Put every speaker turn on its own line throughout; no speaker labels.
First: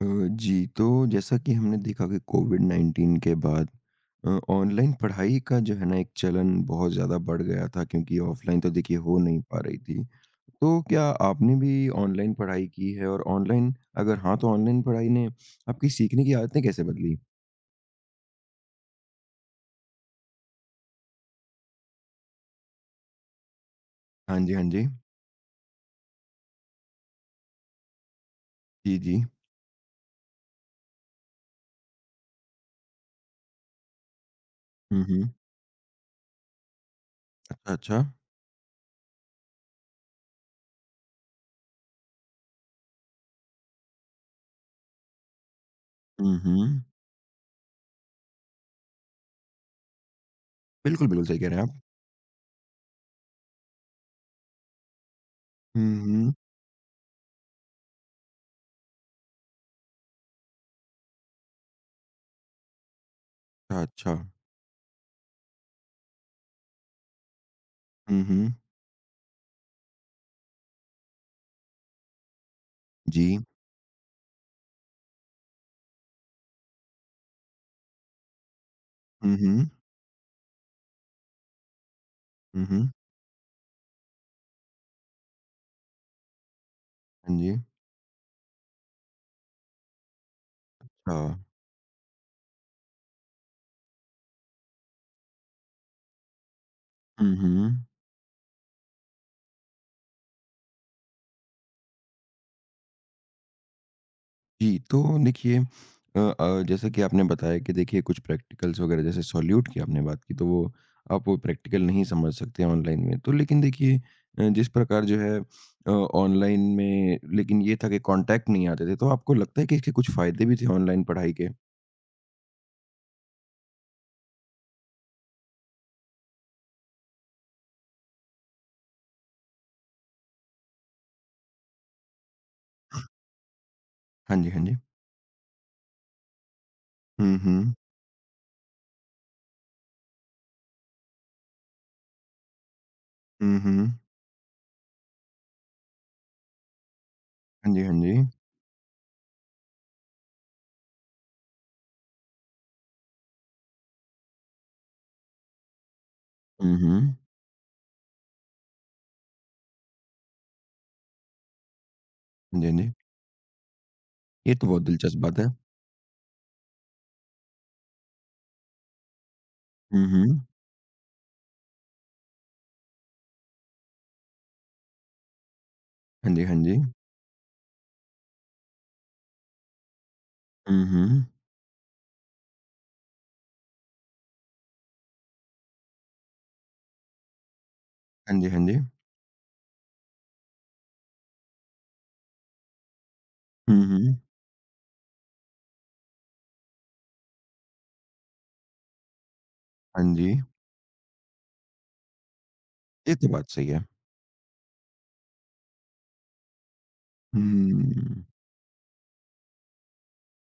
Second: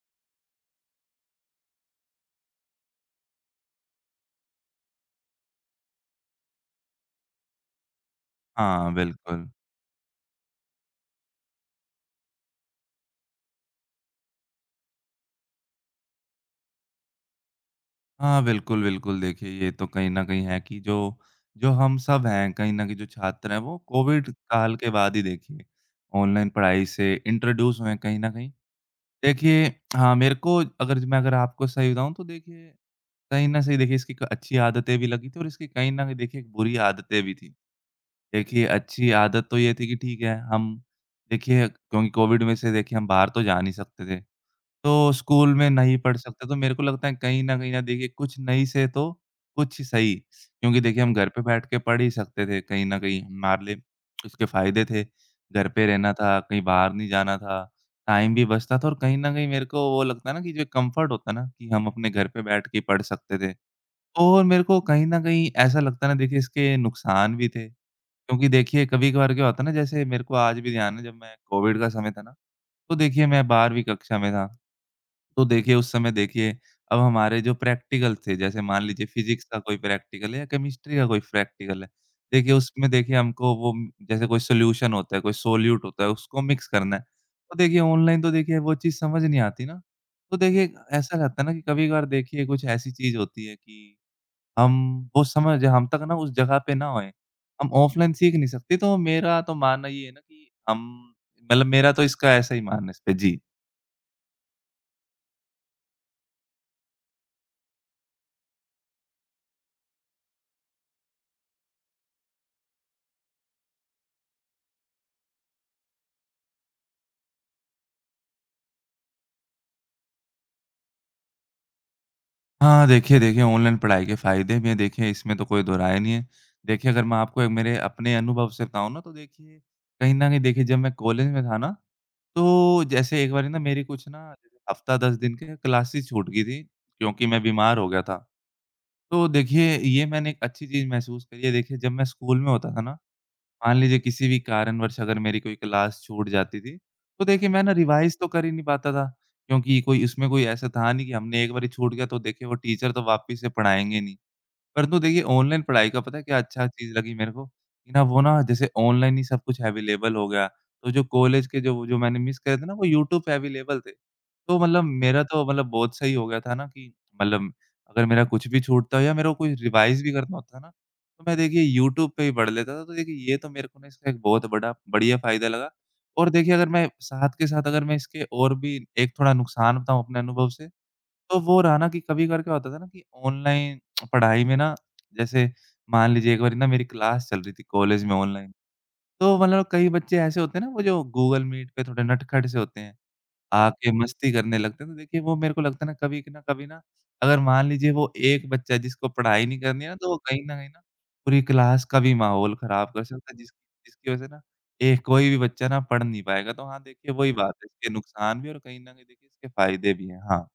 अ, जी, तो जैसा कि हमने देखा कि कोविड-19 के बाद अ, ऑनलाइन पढ़ाई का जो है ना एक चलन बहुत ज़्यादा बढ़ गया था क्योंकि ऑफ़लाइन तो
हाँ,
देखिए हो नहीं
बिल्कुल।
पा रही थी, तो क्या आपने भी ऑनलाइन पढ़ाई की हैं और ऑनलाइन अगर हाँ, तो ऑनलाइन पढ़ाई ने आपकी सीखने की आदतें कैसे बदली?
हाँ। बिल्कुल, बिल्कुल। देखिए ये तो कहीं न कहीं है कि जो जो हम सब हैं, कहीं न कहीं जो छात्र हैं, वो कोविड
हाँ जी, हाँ
काल
जी।
के बाद ही देखिए ऑनलाइन पढ़ाई से इंट्रोड्यूस हुए हैं कहीं न कहीं।
जी, जी।
देखिए हाँ, मेरे को अगर मैं अगर आपको सही बताऊँ तो देखिए कहीं ना से देखिए इसकी क अच्छी आदतें
हुँ,
भी लगी
हुँ।
थीं और इसकी कहीं न कहीं देखिए एक बुरी आदतें भी थीं,
अ, अच्छा।
देखिए अच्छी आदत तो ये थी कि ठीक है, हम देखिए क्यों कोविड में से देखिए हम बाहर तो जा नहीं सकते थे, तो स्कूल में नहीं पढ़
हुँ,
सकते, तो मेरे को
हुँ।
लगता है कहीं न कहीं ना देखिए कुछ नहीं से तो कुछ सही, क्योंकि देखिए
बिल्कुल,
हम
बिल्कुल।
घर
सही
पे
कह रहे हैं
बैठ के
आप।
पढ़ ही सकते थे कहीं न कहीं, हमारे लिए उसके फ़ायदे थे, घर पे
हुँ,
रहना
हुँ।
था, कहीं बाहर नहीं जाना था, टाइम भी बचता था और कहीं न कहीं मेरे को वो लगता है ना कि जो कम्फर्ट होता है ना कि हम अपने घर पे बैठ के पढ़ सकते थे
अच्छा।
और मेरे को कहीं न कहीं ऐसा लगता है ना देखिए इसके नुकसान भी थे,
हुँ,
क्योंकि
हुँ।
देखिए कभी-कभार क्या होता है ना, जैसे मेरे को आज भी ध्यान है जब मैं कोविड का समय था ना, तो देखिए
जी।
मैं 12वीं कक्षा में था, तो देखिए उस समय देखिए अब हमारे जो प्रैक्टिकल थे, जैसे मान लीजिए
हुँ,
फिजिक्स का
हुँ।
कोई प्रैक्टिकल है या केमिस्ट्री का कोई प्रैक्टिकल है, देखिए
हुँ,
उसमें
हुँ।
देखिए हमको वो जैसे कोई सॉल्यूशन होता है, कोई सोल्यूट होता है, उसको मिक्स करना है,
हाँ
तो
जी।
देखिए ऑनलाइन तो देखिए वो चीज़ समझ नहीं आती ना? तो देखिए ऐसा
हाँ।
रहता है ना कि कभी-कभार देखिए कुछ ऐसी चीज़ होती है कि हम वो समय, जहाँ तक ना, उस जगह पे ना होएँ,
हुँ,
हम
हुँ।
ऑफलाइन सीख नहीं सकते, तो मेरा तो मानना ये है ना कि हम मतलब मेरा तो इसका ऐसा ही मानना है इस पे। जी।
जी, तो देखिए अ अ, जैसा कि आपने बताया कि देखिए कुछ प्रैक्टिकल्स वग़ैरह, जैसे सॉल्यूट की आपने बात की, तो वो आप वो प्रैक्टिकल नहीं समझ सकते ऑनलाइन में, तो लेकिन देखिए अ, जिस प्रकार जो है अ, ऑनलाइन में लेकिन ये था कि कॉन्टैक्ट नहीं आते थे, तो आपको लगता है कि इसके कुछ फ़ायदे भी थे ऑनलाइन पढ़ाई के?
हाँ, हाँ। देखिए देखिए ऑनलाइन पढ़ाई के फ़ायदे भी हैं, देखिए इसमें तो कोई दो राय नहीं है, देखिए अगर मैं आपको एक मेरे अपने अनुभव से बताऊँ ना, तो देखिए कहीं न कहीं देखिए जब मैं कॉलेज में था ना, तो जैसे एक बारी ना मेरी कुछ ना
हाँ जी,
जैसे
हाँ जी।
हफ़्ता 10 दिन की क्लासेस छूट गई थीं क्योंकि
हुँ,
मैं
हुँ।
बीमार हो गया था, तो देखिए ये मैंने एक अच्छी चीज़ महसूस करी है, देखिए जब मैं स्कूल में होता था ना, मान
उहुँ।
लीजिए किसी भी कारणवश अगर मेरी कोई क्लास छूट जाती थी, तो देखिए मैं ना
हाँ जी, हाँ
रिवाइज़ तो
जी।
कर ही नहीं पाता था क्योंकि कोई उसमें कोई ऐसा था नहीं कि हमने एक बारी छूट गया, तो देखिए वो टीचर तो वापिस से पढ़ाएँगे नहीं, परंतु देखिए ऑनलाइन पढ़ाई का पता है क्या अच्छी चीज़ लगी
उहुँ।
मेरे को, कि ना, वो ना, जैसे ऑनलाइन ही सब कुछ अवेलेबल हो गया है, तो जो कॉलेज के जो वो जो मैंने मिस करे
हाँ
थे
जी,
ना,
हाँ
वो
जी।
यूट्यूब पे अवेलेबल थे,
ये
तो
तो बहुत
मतलब
दिलचस्प
मेरा
बात
तो
है।
मतलब बहुत सही हो गया था ना कि मतलब अगर मेरा कुछ भी छूटता हो या मेरा कोई रिवाइज़
हुँ,
भी करना
हुँ।
होता है ना, तो मैं देखिए यूट्यूब पे ही पढ़ लेता था, तो देखिए ये तो मेरे को ना इससे एक बहुत बड़ा बढ़िया फ़ायदा लगा और
हाँ जी,
देखिए
हाँ
अगर मैं
जी।
साथ के साथ अगर मैं इसके और भी एक थोड़ा नुकसान बताऊँ अपने अनुभव से,
उहुँ।
तो वो रहा ना कि कभी-कभार क्या होता था ना कि ऑनलाइन पढ़ाई में ना, जैसे मान लीजिए एक बारी ना मेरी क्लास चल रही थी कॉलेज में
हाँ जी,
ऑनलाइन,
हाँ जी।
तो मतलब अब कई बच्चे ऐसे होते हैं ना, वो जो गूगल मीट पे थोड़े नटखट से होते हैं, आके
उहुँ।
मस्ती करने लगते हैं, तो देखिए वो मेरे को लगता है ना कभी कि ना कभी ना अगर मान लीजिए वो एक बच्चा जिसको पढ़ाई नहीं करनी है ना, तो
हाँ
वो कहीं
जी।
न कहीं ना पूरी क्लास का भी माहौल खराब कर
ये तो
सकता है, जिस
बात सही है।
जिसकी वज़ह से ना, एक कोई भी बच्चा ना पढ़ नहीं पाएगा, तो हाँ, देखिए वो ही बात है, इसके
उहुँ।
नुकसान भी हैं और कहीं न कहीं देखिए इसके फ़ायदे भी हैं। हाँ।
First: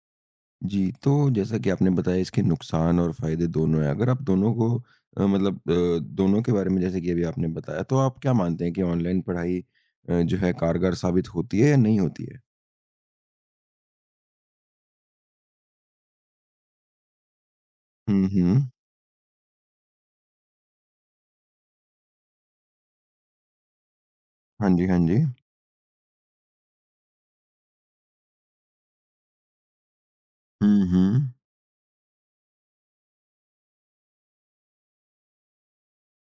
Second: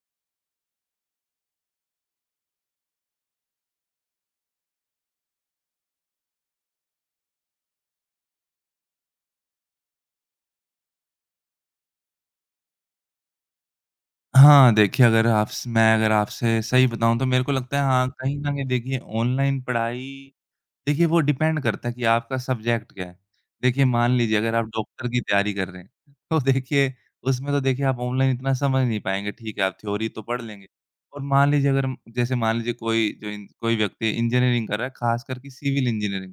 जी, तो जैसा कि आपने बताया इसके नुकसान और फ़ायदे दोनों हैं, अगर आप दोनों को अ, मतलब अ, दोनों के बारे में जैसे कि अभी आपने बताया, तो आप क्या मानते हैं कि ऑनलाइन पढ़ाई अ, जो है कारगर साबित होती है या नहीं होती है?
हाँ, देखिए अगर आप स मैं अगर आपसे सही बताऊँ तो मेरे को लगता है हाँ,
हुँ,
कहीं न कहीं
हुँ।
देखिए ऑनलाइन पढ़ाई देखिए वो डिपेंड करता है कि आपका सब्जेक्ट क्या है? देखिए, मान लीजिए अगर आप
हाँ जी, हाँ
डॉक्टर
जी।
की तैयारी कर रहे हैं, तो देखिए उसमें तो देखिए आप ऑनलाइन इतना समझ नहीं पाएँगे, ठीक है, आप थ्योरी तो पढ़ लेंगे।
हुँ,
और
हुँ।
मान लीजिए अगर हम जैसे मान लीजिए कोई जो इन कोई व्यक्ति इंजीनियरिंग कर रहा है, ख़ासकर कि सिविल इंजीनियरिंग,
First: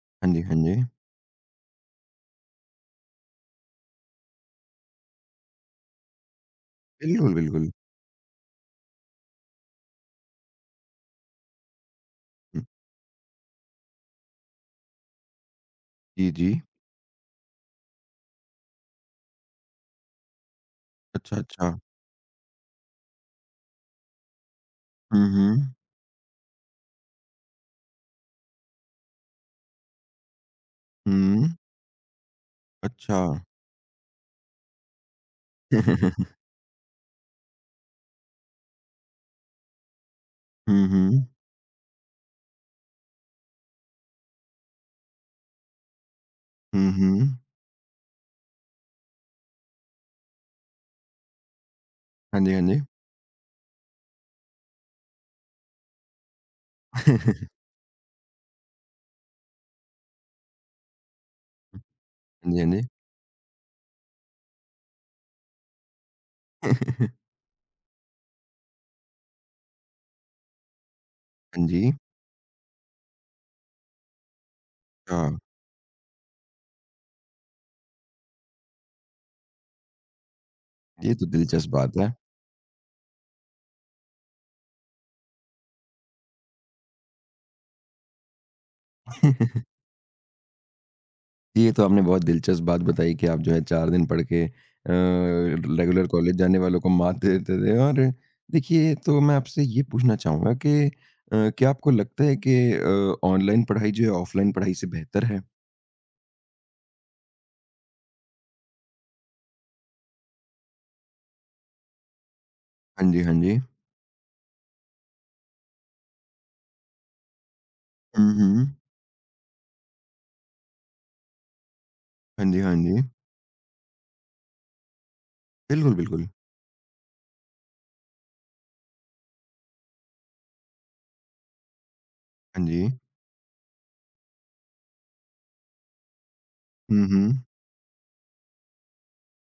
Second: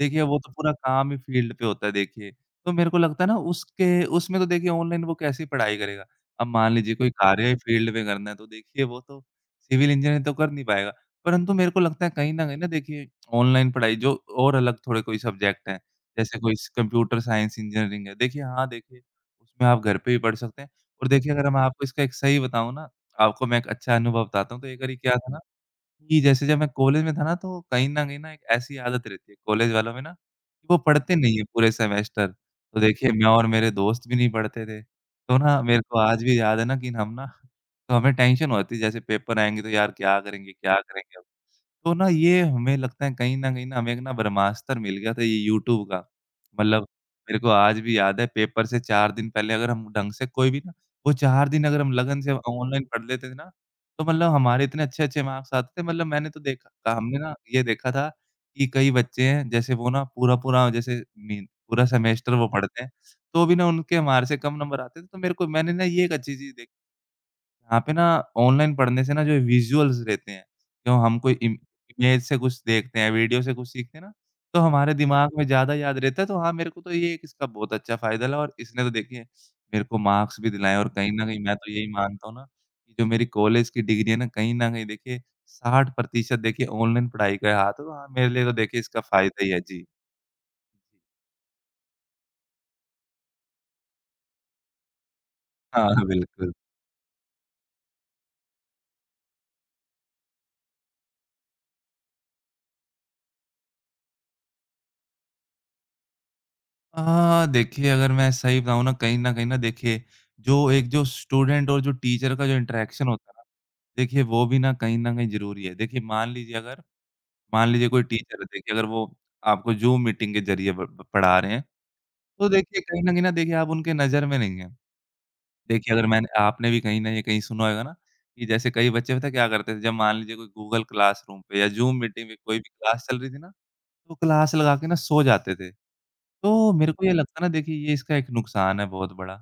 देखिए
हाँ
वो
जी,
तो
हाँ
पूरा
जी।
काम ही फ़ील्ड पे होता है देखिए, तो मेरे को लगता है ना उसके उसमें तो देखिए ऑनलाइन वो कैसे ही पढ़ाई करेगा? अब मान लीजिए कोई
बिल्कुल,
कार्य ही
बिल्कुल।
फ़ील्ड में करना है, तो देखिए वो तो सिविल इंजीनियर तो कर नहीं पाएगा, परंतु मेरे को लगता है कहीं न कहीं
हुँ।
ना, देखिए ऑनलाइन पढ़ाई जो और अलग थोड़े कोई सब्जेक्ट हैं,
जी,
जैसे कोई
जी।
स कंप्यूटर साइंस इंजीनियरिंग है, देखिए हाँ, देखिए उसमें आप घर पे भी पढ़ सकते हैं। और देखिए
अच्छा,
अगर मैं
अच्छा।
आपको इसका एक सही बताऊँ ना, आपको मैं एक अच्छा अनुभव बताता हूँ, तो एक बारी क्या
हुँ,
था ना
हुँ।
कि, जैसे जब मैं कॉलेज में था ना, तो कहीं न कहीं ना एक ऐसी आदत रहती है कॉलेज वालों में ना, कि वो पढ़ते नहीं है
हुँ।
पूरे सेमेस्टर, तो देखिए मैं
अच्छा।
और मेरे दोस्त भी नहीं पढ़ते थे, तो ना मेरे को आज भी याद है ना, कि हम ना तो हमें टेंशन हो जाती, जैसे पेपर आएँगे तो यार क्या करेंगे, क्या
हुँ,
करेंगे अब,
हुँ।
तो ना ये हमें लगता है कहीं न कहीं ना हमें एक ना ब्रह्मास्त्र मिल गया था ये यूट्यूब का। मतलब
हुँ, हुँ।
मेरे को आज भी याद है पेपर से चार दिन पहले अगर हम ढंग से कोई भी ना वो चार दिन अगर हम लगन से अ,
हाँ जी, हाँ
ऑनलाइन
जी।
पढ़ लेते ना, तो मतलब हमारे इतने अच्छे-अच्छे मार्क्स आते थे, मतलब मैंने तो देखा था हमने ना ये देखा था कि कई बच्चे हैं, जैसे वो ना पूरा-पूरा जैसे मी पूरा सेमेस्टर वो
हाँ जी, हाँ
पढ़ते
जी।
हैं, तो भी ना उनके हमारे से कम नंबर आते थे, तो मेरे को मैंने ना ये एक अच्छी चीज़ देख यहाँ पे ना, ऑनलाइन पढ़ने से ना, जो विज़ुअल्स रहते हैं, क्यों हम कोई इम
हाँ जी।
इमेज से कुछ देखते हैं, वीडियो से कुछ सीखते हैं ना, तो हमारे दिमाग
हाँ।
में ज़्यादा याद रहता है, तो हाँ, मेरे को तो ये एक इसका बहुत अच्छा फ़ायदा लगा और इसने तो देखिए मेरे को मार्क्स भी दिलाएँ है और कहीं
ये तो
न कहीं मैं
दिलचस्प
तो यही
बात है।
मानता हूँ ना, कि जो मेरी कॉलेज की डिग्री है ना, कहीं न कहीं देखिए 60% देखिए ऑनलाइन पढ़ाई का ही हाथ है, तो हाँ, मेरे लिए तो देखिए इसका फ़ायदा ही है। जी।
ये तो आपने बहुत दिलचस्प बात बताई कि आप जो है चार दिन पढ़ के अ,
हाँ, हाँ।
रेगुलर कॉलेज
बिल्कुल।
जाने वालों को मात दे देते थे और देखिए तो मैं आपसे ये पूछना चाहूँगा कि अ, क्या आपको लगता है कि अ, ऑनलाइन पढ़ाई जो है ऑफ़लाइन पढ़ाई से बेहतर है?
अ, देखिए अगर मैं सही बताऊँ ना, कहीं न कहीं ना देखिए जो एक जो स्टूडेंट और जो टीचर का जो इंटरैक्शन
हाँ जी,
होता
हाँ
ना,
जी।
देखिए वो भी ना कहीं न कहीं ज़रूरी है, देखिए मान लीजिए अगर मान लीजिए कोई
हुँ,
टीचर थे कि
हुँ।
अगर वो आपको जूम मीटिंग के ज़रिए ब ब पढ़ा रहे हैं,
हाँ
तो
जी, हाँ
देखिए कहीं
जी।
न कहीं ना देखिए आप उनके नज़र में नहीं हैं, देखिए
बिल्कुल,
अगर
बिल्कुल।
मैंने आपने भी कहीं न कहीं सुना होगा ना कि, जैसे कई बच्चे पता है क्या करते थे, जब मान लीजिए कोई गूगल क्लासरूम पे या ज़ूम मीटिंग पे कोई
हाँ
भी
जी।
क्लास चल रही थी ना, तो वो क्लास लगा के ना सो जाते थे, तो मेरे को
हुँ,
ये लगता
हुँ।
है ना देखिए ये इसका एक नुकसान है बहुत बड़ा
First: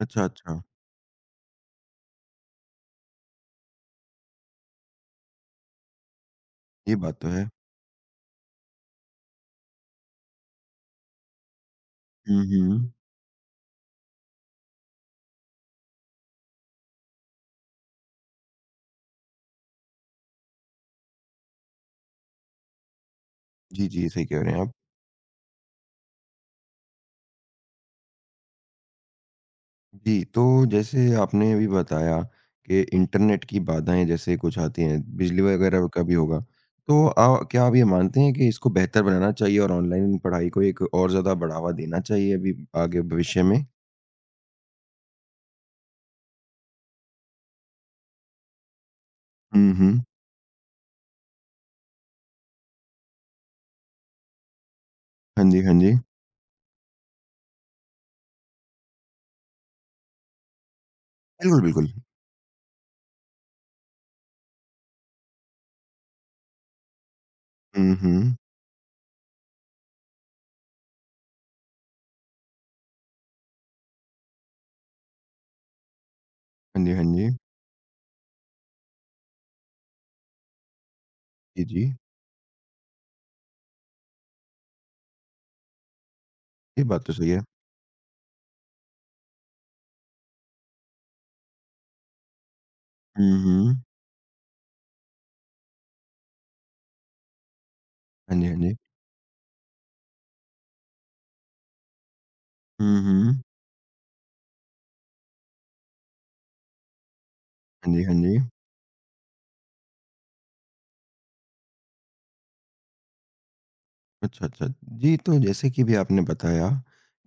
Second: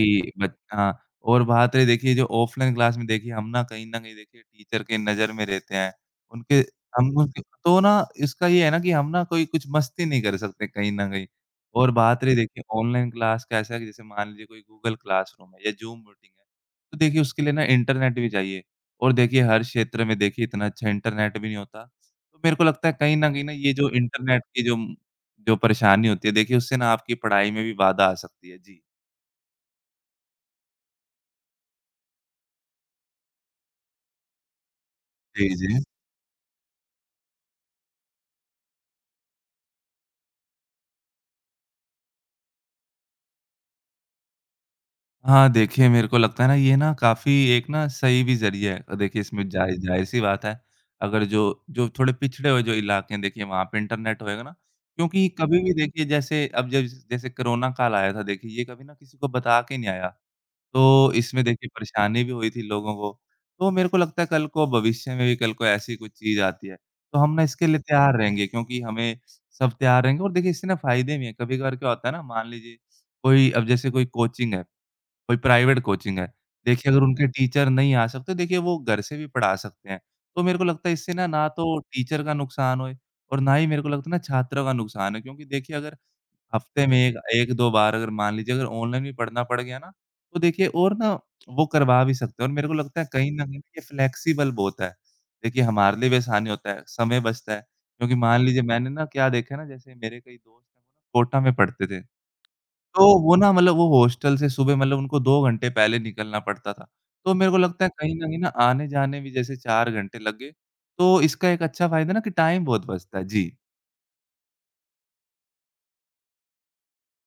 अच्छा,
ब
अच्छा।
हाँ, और बात है देखिए जो ऑफ़लाइन क्लास में देखिए हम ना, कहीं न कहीं देखिए टीचर के नज़र में रहते हैं, उनके
ये
हम
बात तो
उनके
है।
तो ना इसका ये है ना कि हम ना कोई कुछ मस्ती नहीं कर सकते कहीं न कहीं और बात रही
हुँ,
देखिए
हुँ।
ऑनलाइन क्लास कैसा है? जैसे कि मान लीजिए कोई गूगल क्लासरूम है या ज़ूम मीटिंग है, तो देखिए उसके लिए ना इंटरनेट भी चाहिए और देखिए हर क्षेत्र में देखिए इतना अच्छा इंटरनेट भी नहीं होता, तो मेरे को लगता है कहीं न कहीं ना ये
जी,
जो
जी। सही कह
इंटरनेट
रहे हैं
की
आप।
जो जो परेशानी होती है, देखिए उससे ना आपकी पढ़ाई में भी बाधा आ सकती है। जी।
जी, तो जैसे आपने अभी बताया कि इंटरनेट की बाधाएँ जैसे कुछ आती हैं, बिजली
जी, जी।
वगैरह का भी होगा। तो अ, क्या आप ये मानते हैं कि इसको बेहतर बनाना चाहिए और ऑनलाइन पढ़ाई को एक और ज़्यादा बढ़ावा देना चाहिए अभी आगे भविष्य में?
हाँ देखिए, मेरे को लगता है ना ये ना काफ़ी एक ना सही भी ज़रिया है। अ, देखिए इसमें
हुँ,
ज़ाहि
हुँ।
ज़ाहिर-सी बात है अगर जो जो थोड़े पिछड़े हुए जो इलाके हैं देखिए वहाँ पे इंटरनेट होएगा ना क्योंकि
हाँ जी,
कभी भी
हाँ जी।
देखिए जैसे अब जैस जैसे कोरोना काल आया था देखिए ये कभी ना किसी को बता के नहीं आया। तो इसमें
बिल्कुल,
देखिए
बिल्कुल।
परेशानी भी हुई थी लोगों को। तो मेरे को लगता है कल को भविष्य में भी कल को ऐसी कुछ चीज़ आती है। तो हम ना इसके लिए
हुँ,
तैयार
हुँ।
रहेंगे क्योंकि हमें सब तैयार रहेंगे और देखिए इससे ना फ़ायदे भी हैं कभी-कभार क्या होता है ना मान लीजिए कोई अब जैसे कोई कोचिंग है कोई प्राइवेट कोचिंग है।
हाँ
देखिए
जी,
अगर
हाँ
उनके
जी।
टीचर नहीं आ सकते तो देखिए वो घर से भी पढ़ा सकते हैं। तो मेरे को लगता है इससे ना, ना
जी,
तो
जी।
टीचर का नुकसान होए और ना ही मेरे को लगता है ना छात्रों का नुकसान है क्योंकि देखिए अगर
ये
हफ़्ते में
बात तो
एक
सही है।
एक दो बार अगर मान लीजिए अगर ऑनलाइन भी पढ़ना पड़ गया ना तो देखिए और ना वो करवा भी सकते हैं और मेरे को लगता है कहीं
हुँ,
न कहीं ये
हुँ।
फ्लेक्सिबल बहुत है। देखिए हमारे लिए भी आसान ही होता है, समय बचता है। क्योंकि
हाँ
मान
जी, हाँ
लीजिए
जी।
मैंने ना क्या देखा है ना जैसे मेरे कई दोस्त हैं कोटा में पढ़ते थे।
हुँ,
तो वो
हुँ।
ना मतलब वो हॉस्टल से सुबह मतलब उनको 2 घंटे पहले निकलना पड़ता था। तो मेरे को लगता है
हाँ जी, हाँ
कहीं न कहीं
जी।
ना आने-जाने भी जैसे 4 घंटे लगे। तो इसका एक अच्छा फ़ायदा है ना कि टाइम बहुत बचता है। जी।
अच्छा, अच्छा। जी, तो जैसे कि अभी आपने बताया,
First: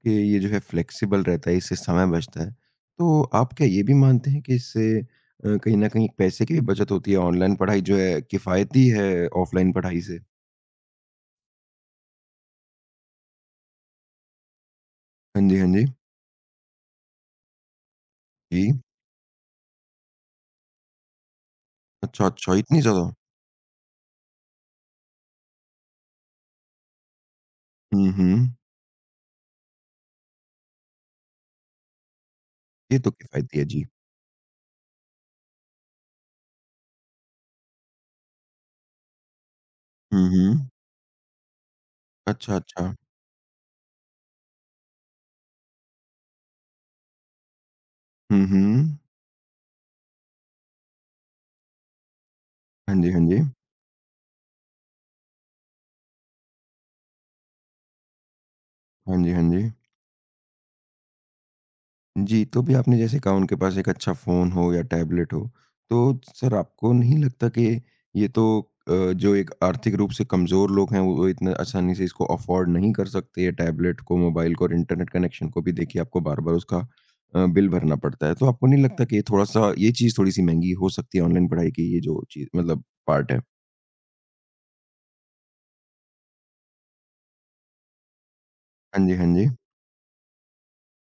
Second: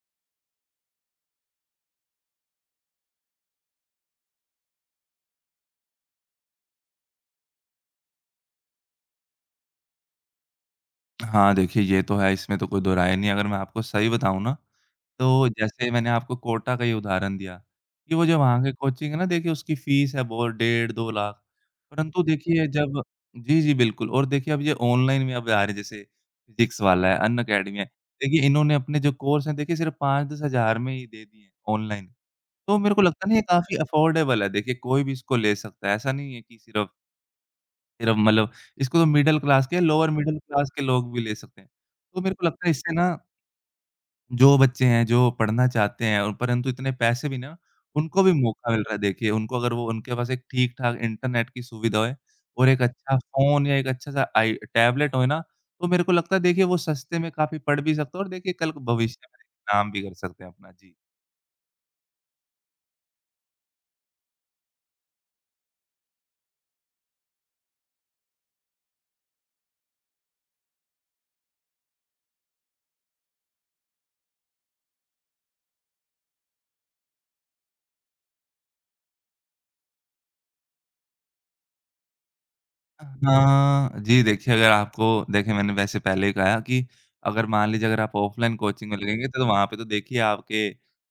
कि ये जो है फ़्लेक्सिबल रहता है, इससे समय बचता है, तो आप क्या ये भी मानते हैं कि इससे अ, कहीं न कहीं पैसे की भी बचत होती है, ऑनलाइन पढ़ाई जो है किफ़ायती है, ऑफलाइन पढ़ाई से?
हाँ, देखिए ये तो है, इसमें तो कोई दो राय नहीं, अगर मैं आपको सही बताऊँ ना, तो
हाँ जी, हाँ जी।
जैसे मैंने आपको कोटा का ही उदाहरण दिया कि वो जो वहाँ की
जी।
कोचिंग है ना, देखिए उसकी फीस है बहुत डेढ़ 2 लाख, परंतु
अच्छा, अच्छा।
देखिए
इतनी
जब
ज़्यादा?
जी, जी। बिल्कुल और देखिए अब ये ऑनलाइन में अब आ रहे हैं, जैसे फिज़िक्सवाला है, अनएकेडमी है,
हुँ,
देखिए
हुँ।
इन्होंने अपने जो कोर्स है देखिए सिर्फ़ 5-10 हज़ार में ही दे दिए हैं ऑनलाइन, तो मेरे
ये
को
तो
लगता है ना, ये
किफ़ायती है,
काफ़ी
जी।
अफ़ोर्डेबल है, देखिए कोई भी इसको ले सकता है, ऐसा नहीं है कि सिर्फ़ सिर्फ मतलब इसको तो मिडल क्लास क्या, लोअर
हुँ,
मिडल
हुँ।
क्लास के लोग भी ले सकते हैं, तो मेरे को
अच्छा,
लगता है इससे
अच्छा।
ना जो बच्चे हैं, जो पढ़ना चाहते हैं और परंतु इतने पैसे भी ना, उनको भी
हुँ,
मौका मिल रहा है
हुँ।
देखिए, उनको अगर वो उनके पास एक ठीक-ठाक इंटरनेट की सुविधा होए और एक
हाँ जी,
अच्छा
हाँ जी।
फ़ोन या एक अच्छा-सा आई टैबलेट होए ना, तो मेरे को लगता है देखिए वो सस्ते में काफ़ी पढ़ भी सकते हो और देखिए कल को
हाँ
भविष्य
जी, हाँ
में
जी।
काम भी कर सकते हैं, अपना। जी।
जी, तो अभी आपने जैसे कहा उनके पास एक अच्छा फ़ोन हो या टैबलेट हो। तो सर आपको नहीं लगता कि ये तो अ, जो एक आर्थिक रूप से कमज़ोर लोग हैं वो इतने आसानी से इसको अफ़ोर्ड नहीं कर सकते ये टैबलेट को मोबाइल को और इंटरनेट कनेक्शन को भी देखिए आपको बार-बार उसका अ, बिल भरना पड़ता है तो आपको नहीं लगता कि ये थोड़ा-सा ये चीज़ थोड़ी-सी महँगी हो सकती है ऑनलाइन पढ़ाई की ये जो चीज़ मतलब
अ,
पार्ट है?
हाँ जी देखिए अगर आपको देखिए मैंने वैसे पहले ही कहा कि अगर मान लीजिए अगर आप ऑफलाइन कोचिंग में
हाँ जी, हाँ
लगेंगे तो
जी।
वहाँ पे तो देखिए आपके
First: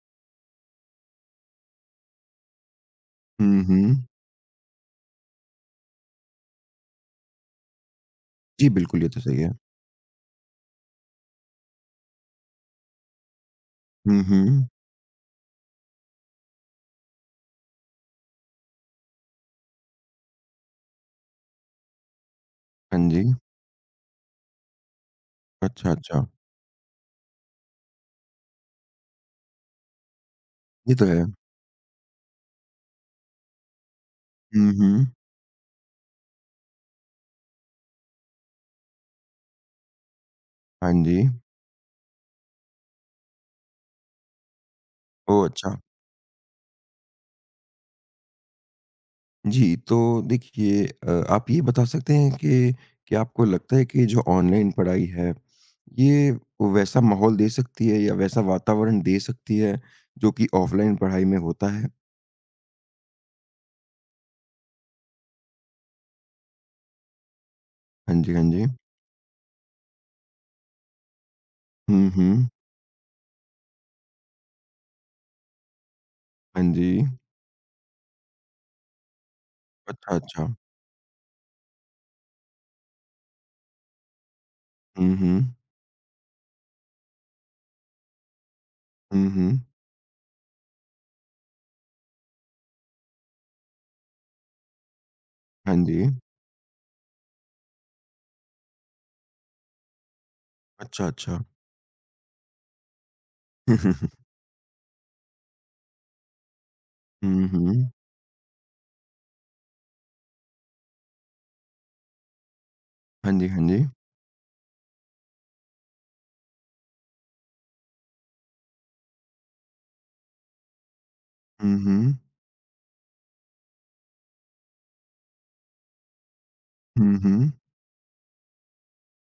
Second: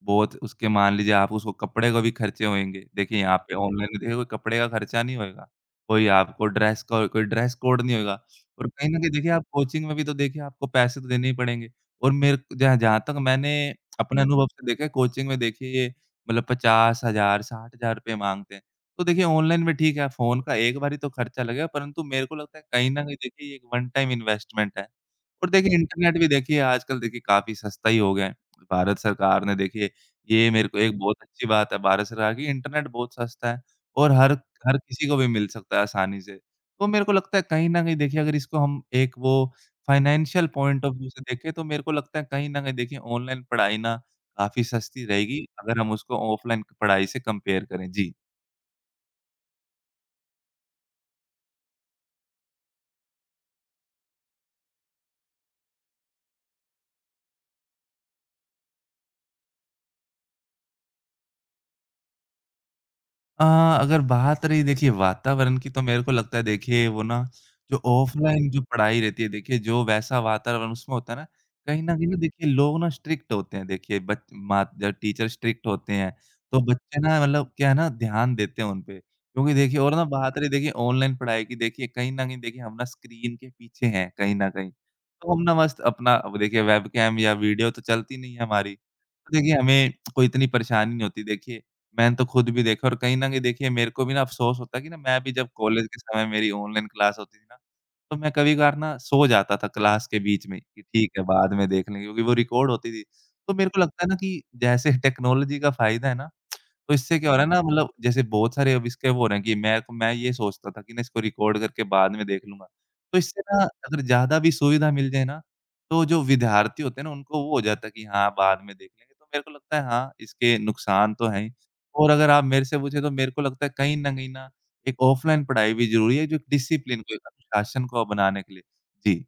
बहुत उसके मान लीजिए आप उसको कपड़े का भी ख़र्चे होएँगे। देखिए यहाँ पे
हुँ,
ऑनलाइन
हुँ।
देखिए कपड़े का ख़र्चा नहीं होएगा। कोई आपको ड्रेस को कोई ड्रेस कोड नहीं होएगा और
जी
कहीं न
बिल्कुल, ये
कहीं
तो
देखिए
सही
आप
है।
कोचिंग में भी तो देखिए आपको पैसे तो देने ही पड़ेंगे। और मेर क जहाँ जहाँ तक मैंने अपने
हुँ,
अनुभव से
हुँ।
देखा है कोचिंग में देखिए मतलब 50000, 60000 रुपए माँगते हैं। तो देखिए ऑनलाइन भी ठीक है फ़ोन का एक बारी तो ख़र्चा लगेगा परंतु मेरे को लगता है कहीं न
हाँ
कहीं
जी।
देखिए ये एक वन टाइम इन्वेस्टमेंट है। और देखिए
अच्छा,
इंटरनेट
अच्छा।
भी देखिए आजकल देखिए काफ़ी सस्ता ही हो गया है। भारत सरकार ने देखिए ये मेरे को
ये
एक
तो
बहुत
है।
अच्छी बात है भारत सरकार की इंटरनेट बहुत सस्ता है और हर
हुँ,
हर
हुँ।
किसी को भी मिल सकता है आसानी से। तो मेरे को लगता है कहीं न कहीं देखिए अगर इसको हम एक वो फाइनेंशियल पॉइंट
हाँ
ऑफ व्यू से
जी।
देखें तो मेरे को लगता है कहीं न कहीं देखिए ऑनलाइन पढ़ाई ना काफ़ी सस्ती रहेगी
ओह, अच्छा।
अगर हम उसको ऑफ़लाइन पढ़ाई से कंपेयर करें। जी।
जी, तो देखिए अ, आप ये बता सकते हैं कि कि आपको लगता है कि जो ऑनलाइन पढ़ाई है, ये वैसा माहौल दे सकती है या वैसा वातावरण दे सकती है जो कि ऑफ़लाइन पढ़ाई में होता है?
अ, अगर बात रही देखिए वातावरण की तो मेरे को लगता है देखिए वो ना जो
हाँ जी, हाँ
ऑफ़लाइन जो
जी।
पढ़ाई रहती है, देखिए जो वैसा वातावरण उसमें होता है ना, कहीं न कहीं
हुँ,
ना देखिए
हुँ।
लोग ना स्ट्रिक्ट होते हैं, देखिए बच माँ या टीचर स्ट्रिक्ट होते हैं तो
हाँ
बच्चे
जी।
ना मतलब क्या है ना ध्यान देते हैं उन पे क्योंकि देखिए और ना
अच्छा,
बात रही
अच्छा।
देखिए ऑनलाइन पढ़ाई की, देखिए कहीं न कहीं देखिए हम ना स्क्रीन के पीछे हैं कहीं न कहीं,
हुँ,
तो हम ना
हुँ।
मस्त अपना अब देखिए वेबकैम या वीडियो तो चलती नहीं है हमारी,
हुँ,
देखिए
हुँ।
हमें कोई इतनी परेशानी नहीं होती, देखिए मैंने तो खुद भी देखा है और कहीं न कहीं देखिए मेरे को भी ना अफ़सोस होता है कि ना मैं भी जब
हाँ
कॉलेज के
जी।
समय मेरी ऑनलाइन क्लास होती थी ना, तो मैं कभी-कभार ना सो जाता था क्लास के बीच में कि
अच्छा,
ठीक है,
अच्छा।
बाद में देख लेंगे क्योंकि वो रिकॉर्ड होती थी, तो मेरे को लगता है ना कि जैसे टेक्नोलॉजी का फ़ायदा है ना, तो इससे क्या हो रहा
हुँ,
है ना, मतलब
हुँ।
जैसे बहुत सारे अब इसके वो हो रहे है कि मैं तो मैं ये सोचता था कि ना इसको रिकॉर्ड करके बाद में देख लूँगा, तो
हाँ
इससे
जी,
ना
हाँ जी।
अगर ज़्यादा भी सुविधा मिल जाए ना तो जो विद्यार्थी होते हैं ना उनको वो हो जाता है कि हाँ, बाद में देख लेंगे, तो मेरे को लगता है हाँ, इसके नुकसान तो हैं ही
हुँ,
और
हुँ।
अगर आप मेरे से पूछें तो मेरे को लगता है कहीं न कहीं ना एक ऑफ़लाइन पढ़ाई भी ज़रूरी है जो एक डिसिप्लिन को,
हुँ,
एक
हुँ।
अनुशासन को बनाने के लिए। जी।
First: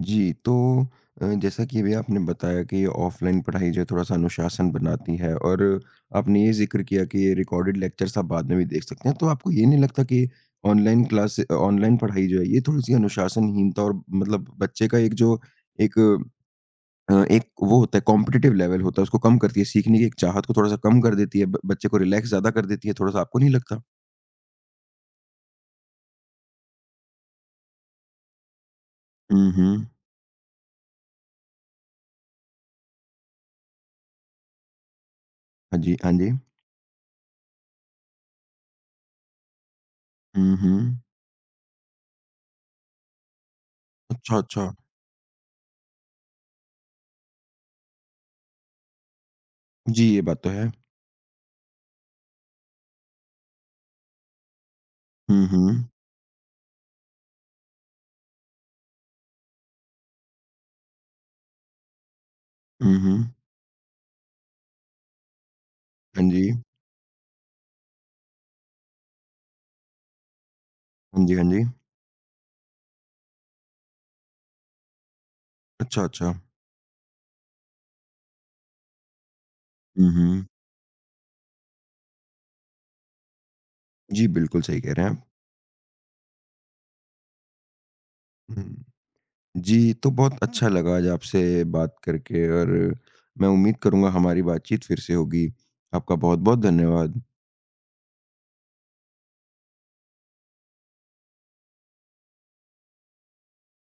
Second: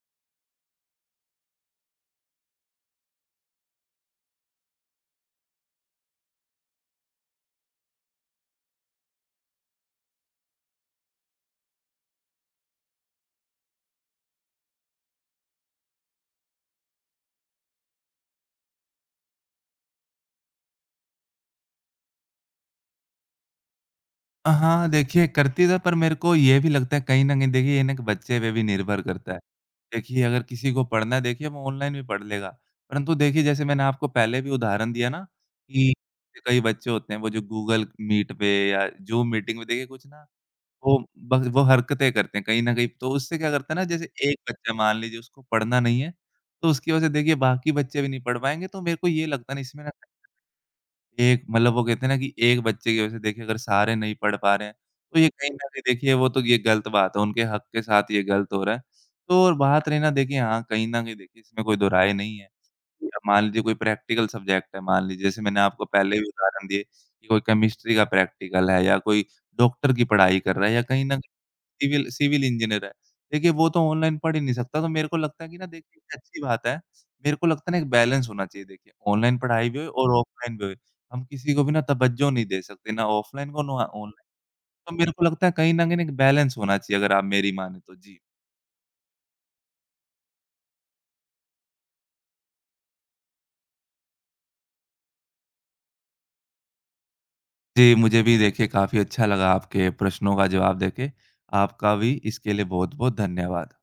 जी, तो अ, जैसा कि अभी आपने बताया कि ऑफलाइन पढ़ाई जो है थोड़ा-सा अनुशासन बनाती है और आपने ये ज़िक्र किया कि ये रिकॉर्डेड लेक्चर्स आप बाद में भी देख सकते हैं। तो आपको ये नहीं लगता कि ऑनलाइन क्लास अ, ऑनलाइन पढ़ाई जो है ये थोड़ी-सी अनुशासनहीनता और मतलब बच्चे का एक जो एक अ, एक वो होता है कॉम्पिटिटिव लेवल होता है उसको कम करती है सीखने की एक चाहत को थोड़ा-सा कम कर देती है ब बच्चे को रिलैक्स ज़्यादा कर देती है थोड़ा-सा आपको नहीं लगता?
अ, हाँ, हाँ देखिए करते थे पर मेरे को ये भी लगता है कहीं न कहीं देखिए ये ना एक बच्चे पे भी निर्भर करता है।
हुँ, हुँ।
देखिए अगर किसी को पढ़ना है देखिए वो ऑनलाइन भी पढ़ लेगा। परंतु देखिए जैसे मैंने आपको पहले भी उदाहरण दिया ना
हाँ
कि
जी, हाँ जी।
कई बच्चे होते हैं वो जो गूगल मीट पे या ज़ूम मीटिंग में देखिए कुछ ना
हुँ,
वो
हुँ।
ब वो हरकतें करते हैं कहीं न कहीं। तो उससे क्या करता है ना जैसे
अच्छा,
एक बच्चा
अच्छा।
मान लीजिए उसको पढ़ना नहीं है तो उसकी वजह से देखिए बाकी बच्चे भी नहीं पढ़ पाएँगे तो मेरे को ये लगता है ना इसमें ना
जी, ये बात तो है।
एक मतलब वो कहते हैं ना कि एक बच्चे की वजह से देखिए अगर सारे नहीं पढ़ पा रहे हैं तो ये
हुँ,
कहीं न कहीं
हुँ।
देखिए वो तो ये ग़लत बात है। उनके हक के साथ ये ग़लत हो रहा है। तो और बात रही ना देखिए हाँ कहीं न कहीं देखिए इसमें कोई दो राय नहीं है।
हुँ,
अब
हुँ।
मान लीजिए कोई प्रैक्टिकल सब्जेक्ट है मान लीजिए जैसे मैंने आपको पहले भी
हाँ जी।
उदाहरण दिए कि कोई केमिस्ट्री का प्रैक्टिकल है या कोई डॉक्टर की पढ़ाई कर रहा है या कहीं न
हाँ
कहीं
जी, हाँ जी।
सिविल सिविल इंजीनियर है। देखिए वो तो ऑनलाइन पढ़ ही नहीं सकता तो मेरे को लगता है कि ना देखिए
अच्छा,
ये
अच्छा।
अच्छी बात है। मेरे को लगता है ना एक बैलेंस होना चाहिए देखिए ऑनलाइन पढ़ाई भी होए
हुँ,
और
हुँ।
ऑफलाइन भी होए। हम किसी को भी ना तवज्जो नहीं दे सकते ना ऑफलाइन को ना औ ऑन
जी, बिल्कुल सही
तो
कह रहे
मेरे को
हैं।
लगता है कहीं न कहीं ना एक बैलेंस होना चाहिए अगर आप मेरी मानें तो। जी।
उहुँ। जी, तो बहुत अच्छा लगा आज आपसे बात करके और मैं उम्मीद करूँगा हमारी बातचीत फ़िर से होगी। आपका बहुत-बहुत धन्यवाद।
जी, मुझे भी देखिए काफ़ी अच्छा लगा आपके प्रश्नों का जवाब देके। आपका भी इसके लिए बहुत-बहुत धन्यवाद।